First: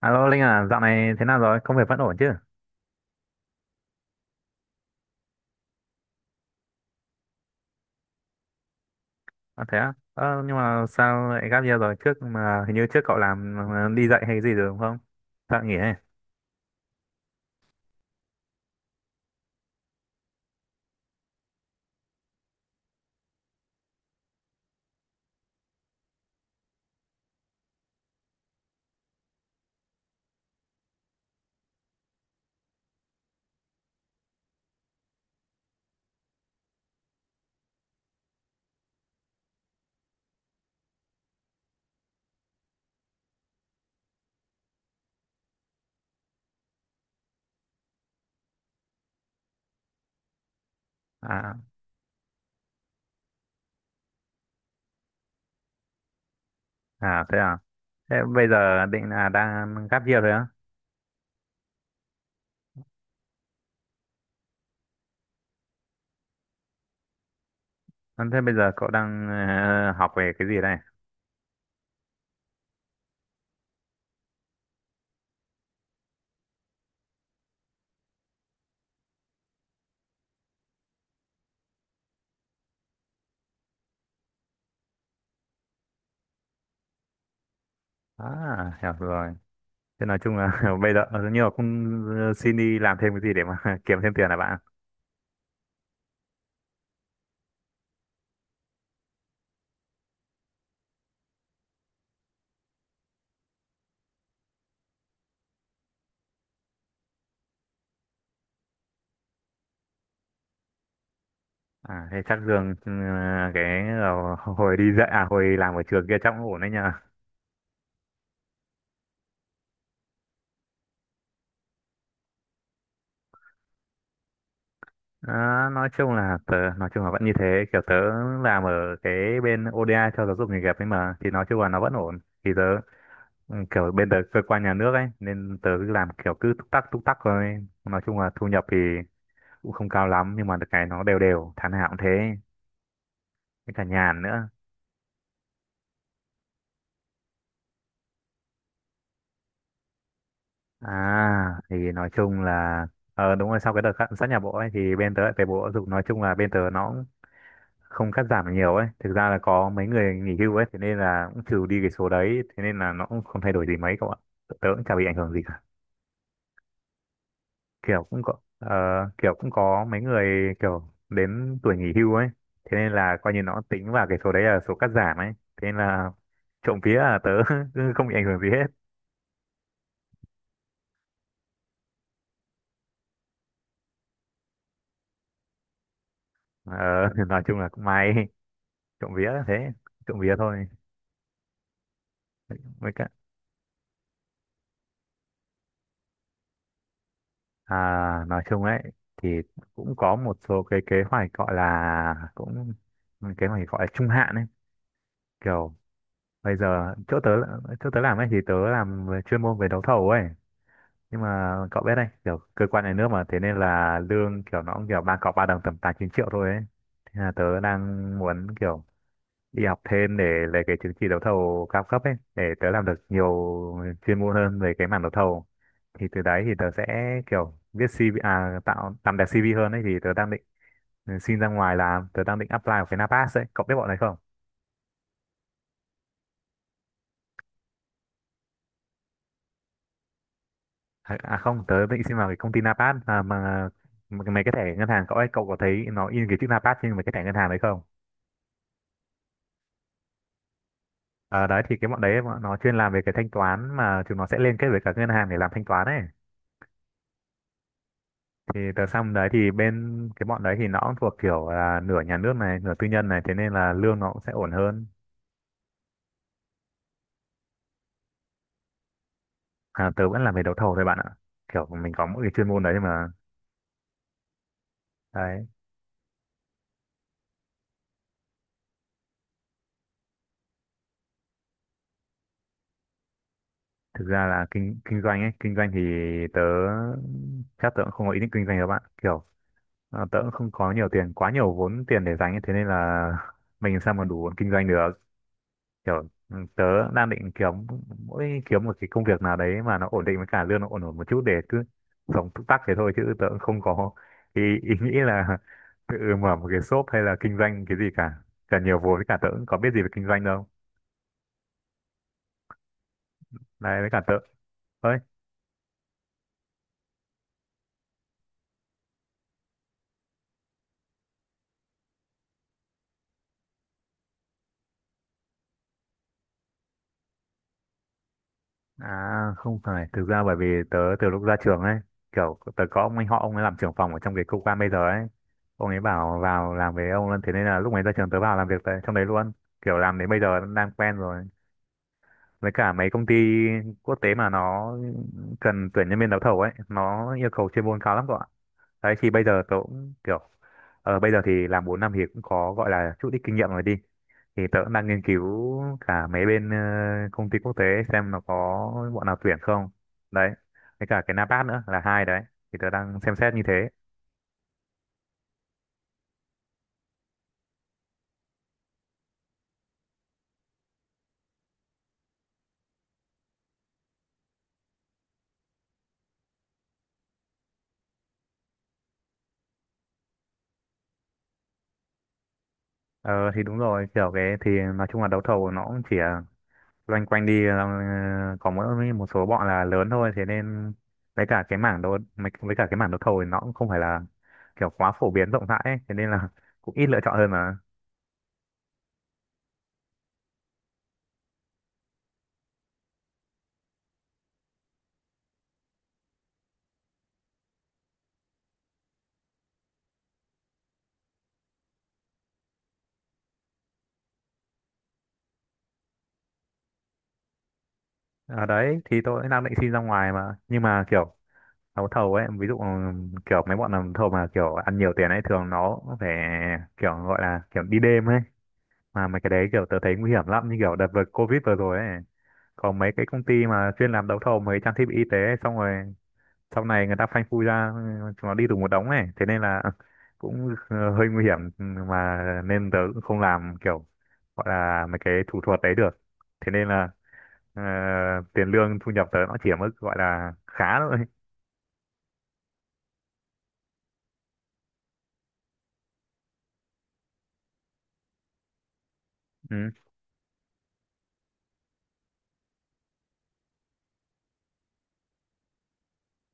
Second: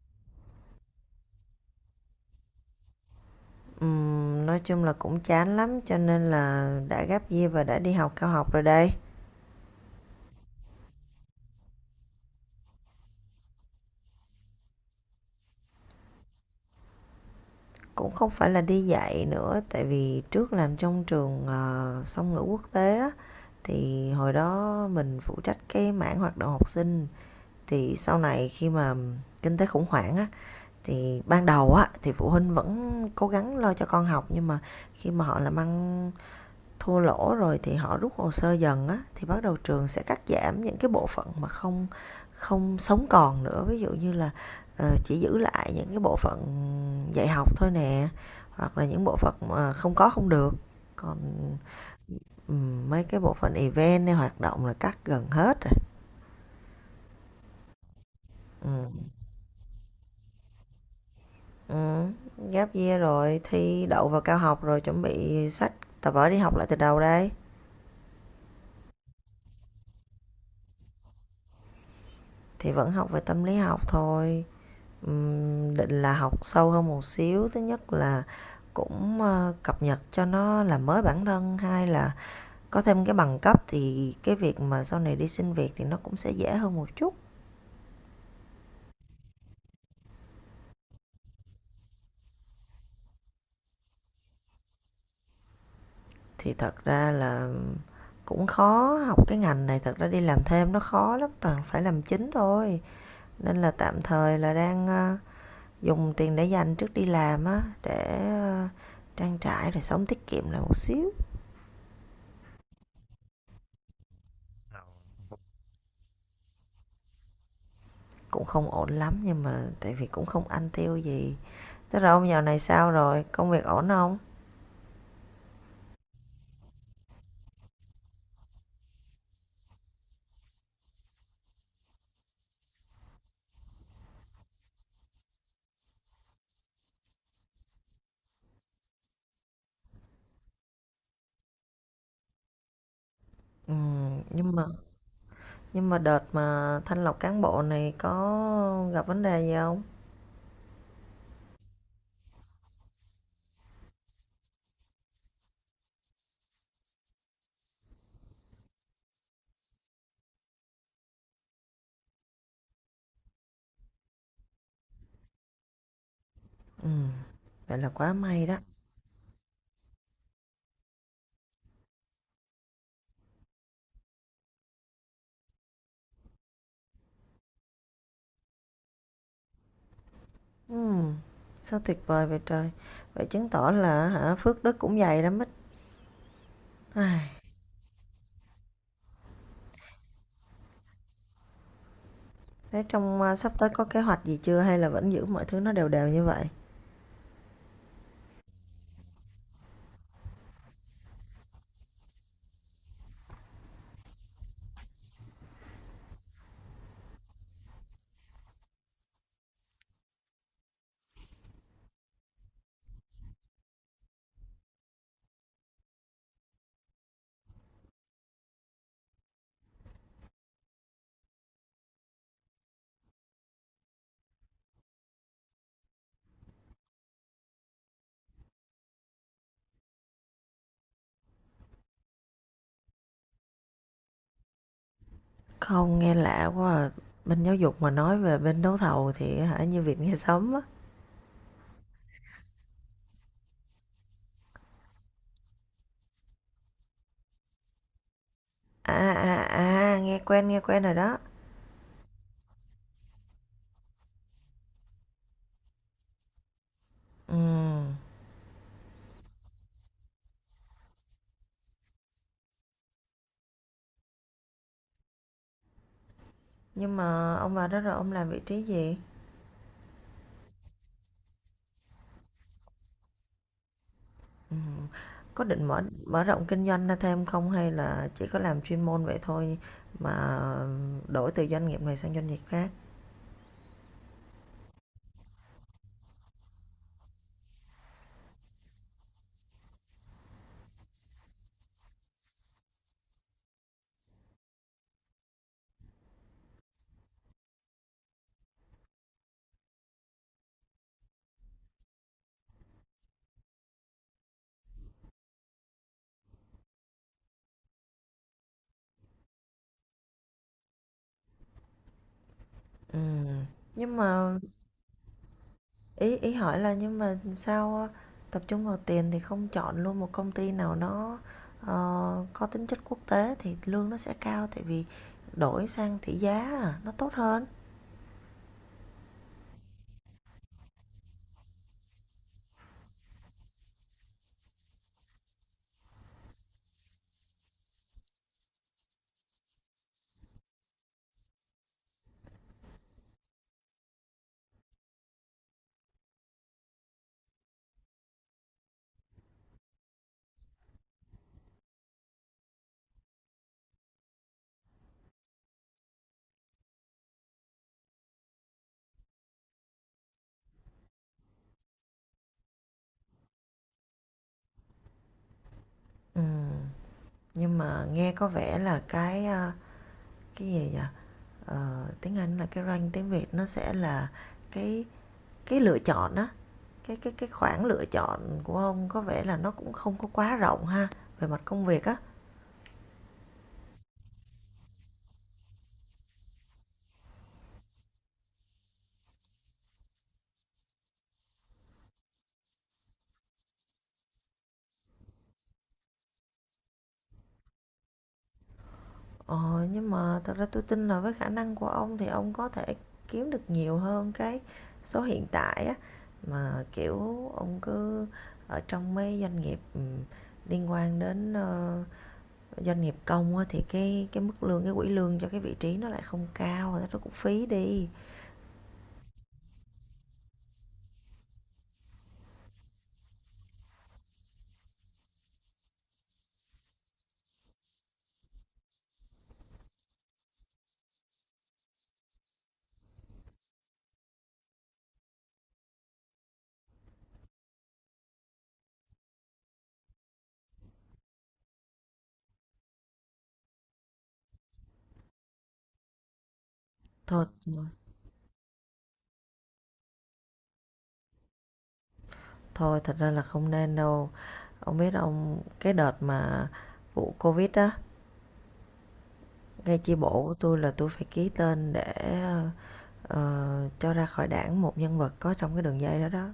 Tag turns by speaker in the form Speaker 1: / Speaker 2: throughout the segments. Speaker 1: Alo Linh à, dạo này thế nào rồi? Công việc vẫn ổn chứ?
Speaker 2: Nói chung là cũng chán lắm cho nên là đã gap year và đã đi học cao học rồi đây.
Speaker 1: À, thế á? Ờ, nhưng mà sao lại gap year rồi? Trước mà hình như trước cậu làm đi dạy hay gì rồi đúng không? Sao lại nghỉ ấy?
Speaker 2: Cũng không phải là đi dạy nữa tại vì trước làm trong trường song ngữ quốc tế á thì hồi đó mình phụ trách cái mảng hoạt động học sinh thì sau này khi mà kinh tế khủng hoảng á thì ban đầu á thì phụ huynh vẫn cố gắng lo cho con học nhưng mà khi mà họ làm ăn thua lỗ rồi thì họ rút hồ sơ dần á thì bắt đầu trường sẽ cắt giảm những cái bộ phận mà không không sống còn nữa, ví dụ như là chỉ giữ lại những cái bộ phận dạy học thôi nè, hoặc là những bộ phận mà không có không được, còn
Speaker 1: À,
Speaker 2: mấy cái bộ phận event hay hoạt động là cắt gần hết rồi.
Speaker 1: à, thế à? Thế bây
Speaker 2: Ừ.
Speaker 1: giờ định là đang gap year rồi á?
Speaker 2: Ừ. Gap year rồi thi đậu vào cao học rồi chuẩn bị sách tập vở đi học lại từ đầu đây,
Speaker 1: À, thế bây giờ cậu đang học về cái gì đây?
Speaker 2: thì vẫn học về tâm lý học thôi, định là học sâu hơn một xíu. Thứ nhất là cũng, cập nhật cho nó làm mới bản thân; hai là có thêm cái bằng cấp thì cái việc mà sau này đi xin việc thì nó cũng sẽ dễ hơn một chút.
Speaker 1: À, hiểu rồi. Thế nói chung là bây giờ nhưng mà cũng xin đi làm thêm cái gì để mà kiếm thêm tiền là bạn.
Speaker 2: Thì thật ra là cũng khó, học cái ngành này thật ra đi làm thêm nó khó lắm, toàn phải làm chính thôi. Nên là tạm thời là đang, ờ, dùng tiền để dành trước đi làm á, để, ờ, trang trải rồi sống tiết kiệm lại một xíu.
Speaker 1: À, thế chắc lương cái hồi đi dạy à hồi làm ở trường kia chắc cũng ổn đấy nhờ.
Speaker 2: Cũng không ổn lắm nhưng mà tại vì cũng không ăn tiêu gì. Thế rồi ông dạo này sao rồi? Công việc ổn không?
Speaker 1: Đó, nói chung là tớ nói chung là vẫn như thế, kiểu tớ làm ở cái bên ODA cho giáo dục nghề nghiệp ấy mà thì nói chung là nó vẫn ổn. Thì tớ kiểu bên tớ cơ quan nhà nước ấy nên tớ cứ làm kiểu cứ túc tắc thôi, nói chung là thu nhập thì cũng không cao lắm nhưng mà được cái nó đều đều tháng nào cũng thế, với
Speaker 2: Ừ,
Speaker 1: cả nhàn nữa.
Speaker 2: nhưng mà nhưng mà đợt mà thanh lọc cán bộ này có gặp vấn đề gì không?
Speaker 1: À thì nói chung là đúng rồi, sau cái đợt sát nhập bộ ấy thì bên tớ lại về bộ giáo dục, nói chung là bên tớ nó không cắt giảm được nhiều ấy, thực ra là có mấy người nghỉ hưu ấy, thế nên là cũng trừ đi cái số đấy, thế nên là nó cũng không thay đổi gì mấy cậu ạ. Tớ cũng chả bị ảnh hưởng gì cả,
Speaker 2: Ừ, vậy là
Speaker 1: kiểu
Speaker 2: quá
Speaker 1: cũng có
Speaker 2: may đó.
Speaker 1: ờ, kiểu cũng có mấy người kiểu đến tuổi nghỉ hưu ấy, thế nên là coi như nó tính vào cái số đấy là số cắt giảm ấy, thế nên là trộm vía là tớ không bị ảnh hưởng gì hết.
Speaker 2: Ừ, sao tuyệt vời vậy trời. Vậy chứng tỏ là hả, phước đức cũng dày lắm ít.
Speaker 1: Ờ,
Speaker 2: Ai,
Speaker 1: nói chung là cũng may, trộm vía là thế, trộm vía thôi.
Speaker 2: thế
Speaker 1: Với cả,
Speaker 2: trong à, sắp tới có kế hoạch gì chưa hay là vẫn giữ mọi thứ nó đều đều như vậy?
Speaker 1: À, nói chung ấy thì cũng có một số cái kế hoạch gọi là cũng kế hoạch gọi là trung hạn ấy, kiểu bây giờ chỗ tớ làm ấy thì tớ làm về chuyên môn về đấu thầu ấy, nhưng mà cậu biết đấy kiểu cơ quan nhà nước mà, thế nên là lương kiểu nó cũng kiểu ba cọc ba đồng tầm 8-9 triệu thôi ấy. Thế là tớ đang muốn kiểu đi học thêm để lấy cái chứng chỉ đấu thầu cao cấp ấy để tớ làm được nhiều chuyên môn hơn về cái mảng đấu thầu, thì từ đấy thì tớ sẽ kiểu viết CV, à, tạo làm đẹp CV hơn ấy thì tớ đang định xin ra ngoài làm, tớ đang định apply vào cái Napas ấy, cậu biết bọn này không?
Speaker 2: Không, nghe lạ quá à. Bên giáo dục mà nói về bên đấu thầu thì hả, như việc nghe sớm á.
Speaker 1: À, à, không, tớ định xin vào cái công ty Napas à, mà mấy cái thẻ ngân hàng cậu ấy, cậu có thấy nó in cái chữ Napas trên mấy cái thẻ ngân hàng đấy không?
Speaker 2: À à à, nghe quen rồi đó.
Speaker 1: Ờ đấy thì cái bọn đấy bọn nó chuyên làm về cái thanh toán mà chúng nó sẽ liên kết với cả ngân hàng để làm thanh toán ấy,
Speaker 2: Ừ.
Speaker 1: thì tờ xong đấy thì bên cái bọn đấy thì nó cũng thuộc kiểu là nửa nhà nước này nửa tư nhân này, thế nên là lương nó cũng sẽ ổn hơn.
Speaker 2: Nhưng mà ông vào đó rồi ông làm vị trí gì?
Speaker 1: À, tớ vẫn làm về đấu thầu thôi bạn ạ, kiểu mình có mỗi cái chuyên môn đấy mà.
Speaker 2: Ừm. Có
Speaker 1: Đấy,
Speaker 2: định mở mở rộng kinh doanh ra thêm không, hay là chỉ có làm chuyên môn vậy thôi mà đổi từ doanh nghiệp này sang doanh nghiệp khác?
Speaker 1: thực ra là kinh kinh doanh ấy, kinh doanh thì tớ chắc tớ cũng không có ý định kinh doanh đâu bạn, kiểu à, tớ cũng không có nhiều tiền, quá nhiều vốn tiền để dành ấy, thế nên là mình làm sao mà đủ kinh doanh được, kiểu tớ đang định kiếm mỗi kiếm một cái công việc nào đấy mà nó ổn định với cả lương nó ổn ổn một chút, để cứ sống túc tắc thế thôi, chứ tớ cũng không có ý nghĩ là tự mở một cái shop hay là kinh doanh cái gì cả, cả nhiều vốn với cả tớ cũng có biết gì về kinh doanh đâu.
Speaker 2: Ừm.
Speaker 1: Đấy với
Speaker 2: Nhưng
Speaker 1: cả tớ
Speaker 2: mà
Speaker 1: ơi,
Speaker 2: ý ý hỏi là, nhưng mà sao tập trung vào tiền thì không chọn luôn một công ty nào nó ờ, có tính chất quốc tế thì lương nó sẽ cao, tại vì đổi sang tỷ giá à, nó tốt hơn.
Speaker 1: à không phải, thực ra bởi vì tớ từ lúc ra trường ấy, kiểu tớ có ông anh họ, ông ấy làm trưởng phòng ở trong cái cơ quan bây giờ ấy, ông ấy bảo vào làm với ông luôn, thế nên là lúc ấy ra trường tớ vào làm việc tại trong đấy luôn, kiểu làm đến bây giờ đang quen rồi. Với cả mấy công ty quốc tế mà nó cần tuyển nhân viên đấu thầu ấy nó yêu cầu chuyên môn cao lắm các bạn. Đấy thì bây giờ tớ cũng kiểu bây giờ thì làm 4 năm thì cũng có gọi là chút ít kinh nghiệm rồi đi, thì tớ cũng đang nghiên cứu cả mấy bên công ty quốc tế xem nó có bọn nào tuyển không, đấy với cả cái NAPAT nữa là hai đấy, thì tớ đang xem xét như thế.
Speaker 2: Ừm. Nhưng mà nghe có vẻ là cái cái gì vậy, tiếng Anh là cái range, tiếng Việt nó sẽ là cái cái lựa chọn á, cái cái khoảng lựa chọn của ông có vẻ là nó cũng không có quá rộng ha, về mặt công việc á.
Speaker 1: Ờ thì đúng rồi, kiểu cái thì nói chung là đấu thầu nó cũng chỉ loanh quanh đi có mỗi một số bọn là lớn thôi, thế nên với cả cái với cả cái mảng đấu thầu thì nó cũng không phải là kiểu quá phổ biến rộng rãi ấy. Thế nên là cũng ít lựa chọn hơn mà.
Speaker 2: Ờ, nhưng mà thật ra tôi tin là với khả năng của ông thì ông có thể kiếm được nhiều hơn cái số hiện tại á, mà kiểu ông cứ ở trong mấy doanh nghiệp liên quan đến doanh nghiệp công á, thì cái mức lương, cái quỹ lương cho cái vị trí nó lại không cao rồi, nó cũng phí đi
Speaker 1: Ở đấy thì tôi đang định xin ra ngoài mà, nhưng mà kiểu đấu thầu ấy, ví dụ kiểu mấy bọn làm thầu mà kiểu ăn nhiều tiền ấy thường nó phải kiểu gọi là kiểu đi đêm ấy, mà mấy cái đấy kiểu tớ thấy nguy hiểm lắm, như kiểu đợt vừa Covid vừa rồi ấy, còn mấy cái công ty mà chuyên làm đấu thầu mấy trang thiết bị y tế ấy, xong rồi sau này người ta phanh phui ra chúng nó đi tù một đống này, thế nên là cũng hơi nguy hiểm mà nên tớ cũng không làm kiểu gọi là mấy cái thủ thuật đấy được, thế nên là
Speaker 2: thôi.
Speaker 1: ờ,
Speaker 2: Ờ,
Speaker 1: tiền lương thu nhập tớ nó chỉ ở mức gọi là khá thôi.
Speaker 2: Thôi thật ra là không nên đâu. Ông biết ông cái đợt mà vụ Covid á,
Speaker 1: Ừ.
Speaker 2: ngay chi bộ của tôi là tôi phải ký tên để ờ, cho ra khỏi đảng một nhân vật có trong cái đường dây đó đó.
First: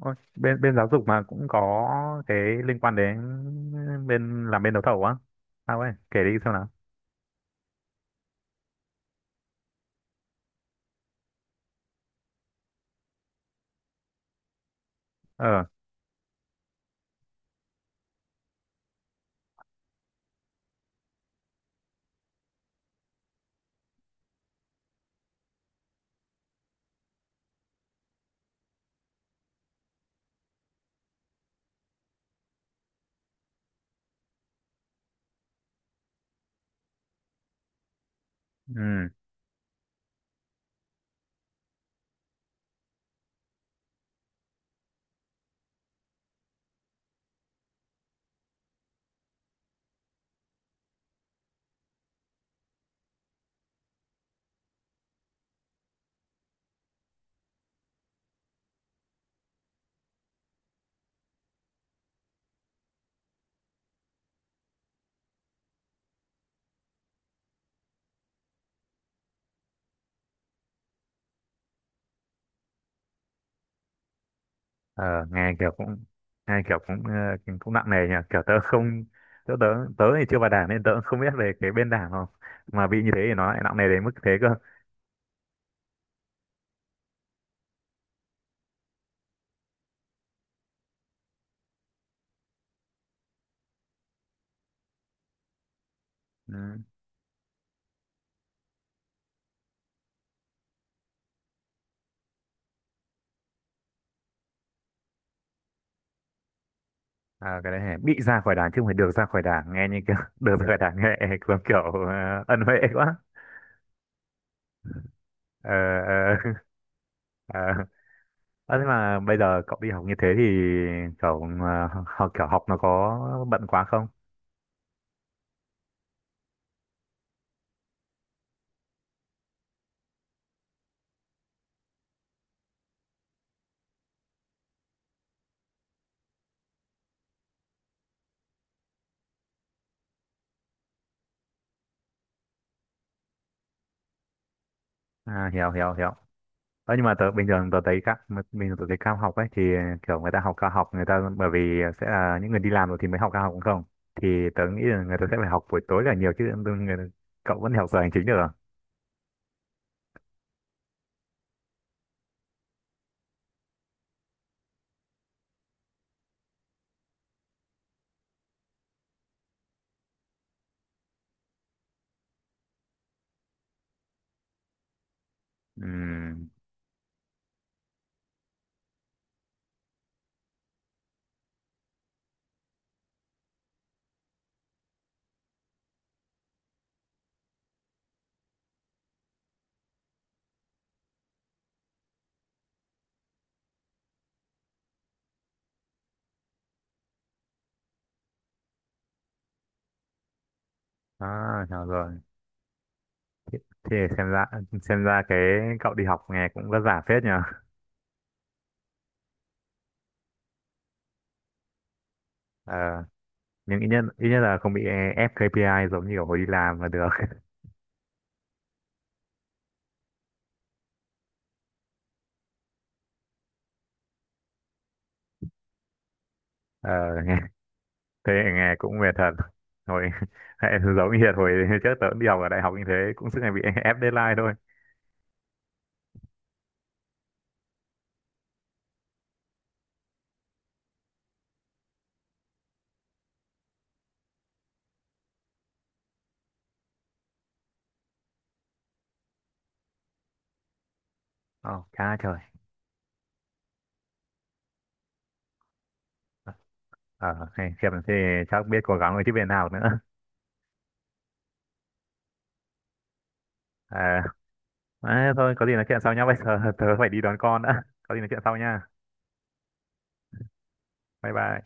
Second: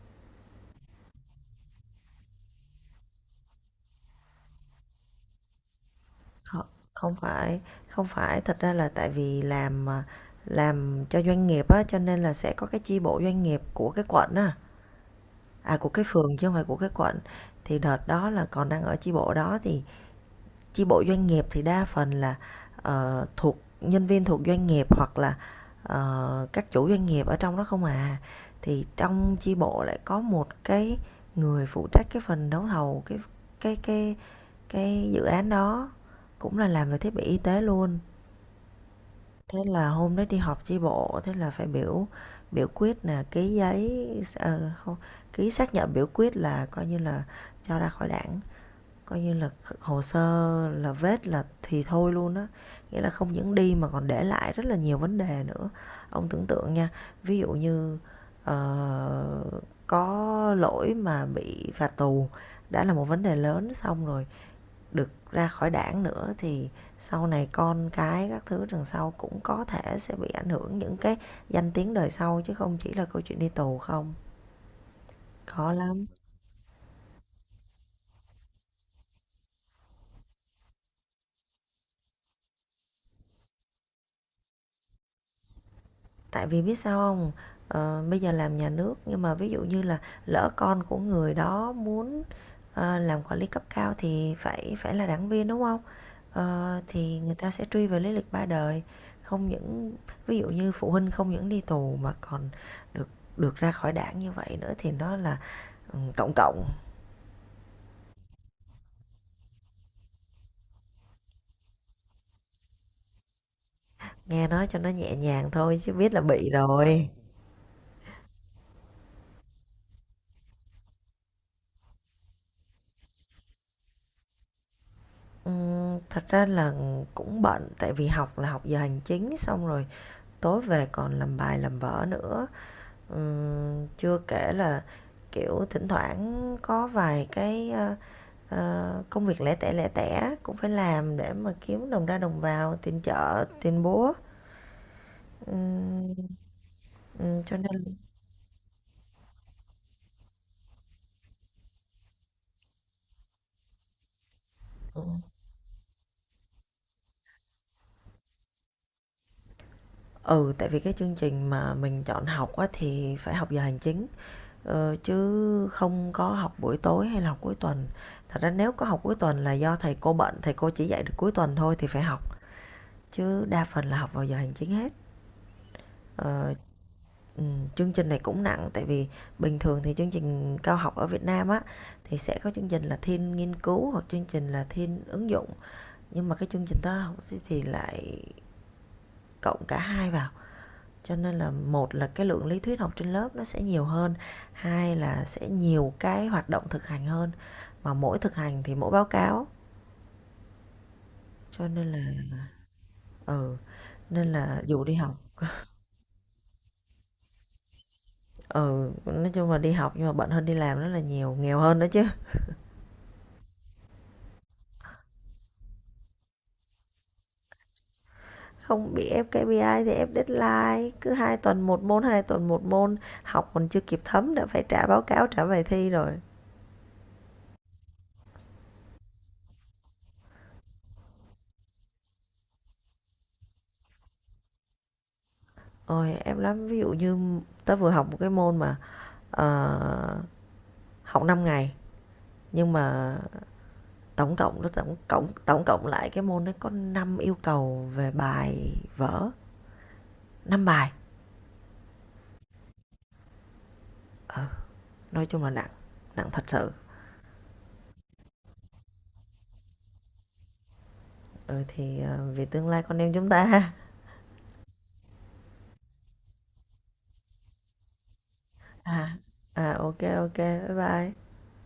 Speaker 1: Ôi, bên bên giáo dục mà cũng có cái liên quan đến bên làm bên đấu thầu á? Sao ấy, kể đi xem
Speaker 2: Không,
Speaker 1: nào.
Speaker 2: không phải, không phải, thật ra là tại vì làm cho doanh nghiệp á, cho nên là sẽ có cái chi bộ doanh nghiệp của cái quận á,
Speaker 1: Ờ.
Speaker 2: à, của cái phường chứ không phải của cái quận. Thì đợt đó là còn đang ở chi bộ đó thì chi bộ doanh nghiệp thì đa phần là thuộc nhân viên thuộc doanh nghiệp, hoặc là các chủ doanh nghiệp ở trong đó không à, thì trong chi bộ lại có một cái người phụ trách cái phần đấu thầu, cái cái cái cái dự án đó cũng là làm về thiết bị y tế luôn.
Speaker 1: Ừ.
Speaker 2: Thế là hôm đó đi họp chi bộ, thế là phải biểu biểu quyết là ký giấy, không, ký xác nhận biểu quyết là coi như là cho ra khỏi đảng. Coi như là hồ sơ là vết, là thì thôi luôn á, nghĩa là không những đi mà còn để lại rất là nhiều vấn đề nữa. Ông tưởng tượng nha, ví dụ như, ờ, có lỗi mà bị phạt tù đã là một vấn đề lớn, xong rồi được ra khỏi đảng nữa thì sau này con cái các thứ đằng sau cũng có thể sẽ bị ảnh hưởng, những cái danh tiếng đời sau chứ không chỉ là câu chuyện đi tù không.
Speaker 1: Ờ, nghe kiểu
Speaker 2: Khó
Speaker 1: cũng
Speaker 2: lắm.
Speaker 1: nghe kiểu cũng cũng nặng nề nhỉ, kiểu tớ không, tớ tớ tớ thì chưa vào đảng nên tớ cũng không biết về cái bên đảng, không mà bị như thế thì nó lại nặng nề đến mức thế cơ.
Speaker 2: Tại vì biết sao không, bây giờ làm nhà nước nhưng mà ví dụ như là lỡ con của người đó muốn làm quản lý cấp cao thì phải phải là đảng viên đúng không.
Speaker 1: Ừ.
Speaker 2: Ờ, thì người ta sẽ truy về lý lịch ba đời, không những ví dụ như phụ huynh không những đi tù mà còn được được ra khỏi đảng như vậy nữa thì nó là cộng cộng,
Speaker 1: À, cái đấy hả? Bị ra khỏi đảng chứ không phải được ra khỏi đảng, nghe như kiểu được ra khỏi đảng nghe giống kiểu ân huệ quá.
Speaker 2: nghe nói cho nó nhẹ nhàng
Speaker 1: Ờ.
Speaker 2: thôi chứ biết là
Speaker 1: Ờ.
Speaker 2: bị rồi.
Speaker 1: Ờ. Ờ, thế mà bây giờ cậu đi học như thế thì cậu học kiểu học nó có bận quá không?
Speaker 2: Thật ra là cũng bận tại vì học là học giờ hành chính, xong rồi tối về còn làm bài làm vở nữa. Chưa kể là kiểu thỉnh thoảng có vài cái công việc lẻ tẻ cũng phải làm để mà kiếm đồng ra đồng vào tiền chợ tiền búa.
Speaker 1: À, hiểu hiểu hiểu.
Speaker 2: Ừm,
Speaker 1: Ờ, nhưng mà tớ bình
Speaker 2: cho
Speaker 1: thường tớ
Speaker 2: nên
Speaker 1: thấy các bình thường tớ thấy cao học ấy thì kiểu người ta học cao học, người ta bởi vì sẽ là những người đi làm rồi thì mới học cao học đúng không, thì tớ nghĩ là người ta sẽ phải học buổi tối là nhiều chứ người, cậu vẫn học giờ hành chính được à?
Speaker 2: ừ tại vì cái chương trình mà mình chọn học á, thì phải học giờ hành chính, chứ không có học buổi tối hay là học cuối tuần. Thật ra nếu có học cuối tuần là do thầy cô bận, thầy cô chỉ dạy được cuối tuần thôi thì phải học, chứ đa phần là học vào giờ hành chính hết.
Speaker 1: Ừm,
Speaker 2: Ờ, chương trình này cũng nặng, tại vì bình thường thì chương trình cao học ở Việt Nam á thì sẽ có chương trình là thiên nghiên cứu hoặc chương trình là thiên ứng dụng, nhưng mà cái chương trình toán học thì lại cộng cả hai vào. Cho nên là, một là cái lượng lý thuyết học trên lớp nó sẽ nhiều hơn, hai là sẽ nhiều cái hoạt động thực hành hơn, mà mỗi thực hành thì mỗi báo cáo,
Speaker 1: à,
Speaker 2: cho
Speaker 1: hiểu
Speaker 2: nên là
Speaker 1: rồi.
Speaker 2: ừ,
Speaker 1: Thì xem
Speaker 2: nên
Speaker 1: ra
Speaker 2: là dù đi
Speaker 1: xem
Speaker 2: học.
Speaker 1: ra cái cậu đi học nghe cũng vất vả phết nhờ.
Speaker 2: Ừ, nói chung là đi học nhưng mà bận hơn đi làm rất là nhiều, nghèo hơn nữa chứ.
Speaker 1: Ờ, nhưng ít nhất là không bị ép KPI giống như kiểu hồi đi làm là được.
Speaker 2: Không bị ép KPI thì ép deadline, cứ 2 tuần một môn, 2 tuần một môn, học còn chưa kịp thấm đã phải trả báo cáo, trả bài thi rồi.
Speaker 1: Ờ, nghe thế nghe cũng mệt thật. Hồi giống như hồi trước tớ cũng đi học ở đại học như thế cũng suốt ngày bị ép deadline thôi.
Speaker 2: Ôi em lắm, ví dụ như tớ vừa học một cái môn mà ờ, học 5 ngày, nhưng mà tổng cộng nó tổng cộng lại cái môn nó có 5 yêu cầu về bài vở, 5 bài.
Speaker 1: Ồ, cha trời.
Speaker 2: Ờ, nói chung là nặng, nặng thật sự.
Speaker 1: Ờ, hey, Hiệp thì chắc biết cố gắng với tiếp viên nào nữa.
Speaker 2: Ừ thì vì tương lai con em chúng ta.
Speaker 1: À, à, thôi, có gì nói chuyện sau nhá. Bây giờ tớ phải đi đón con đã. Có gì nói chuyện sau nha.
Speaker 2: À à, ok ok, bye bye.
Speaker 1: Bye bye.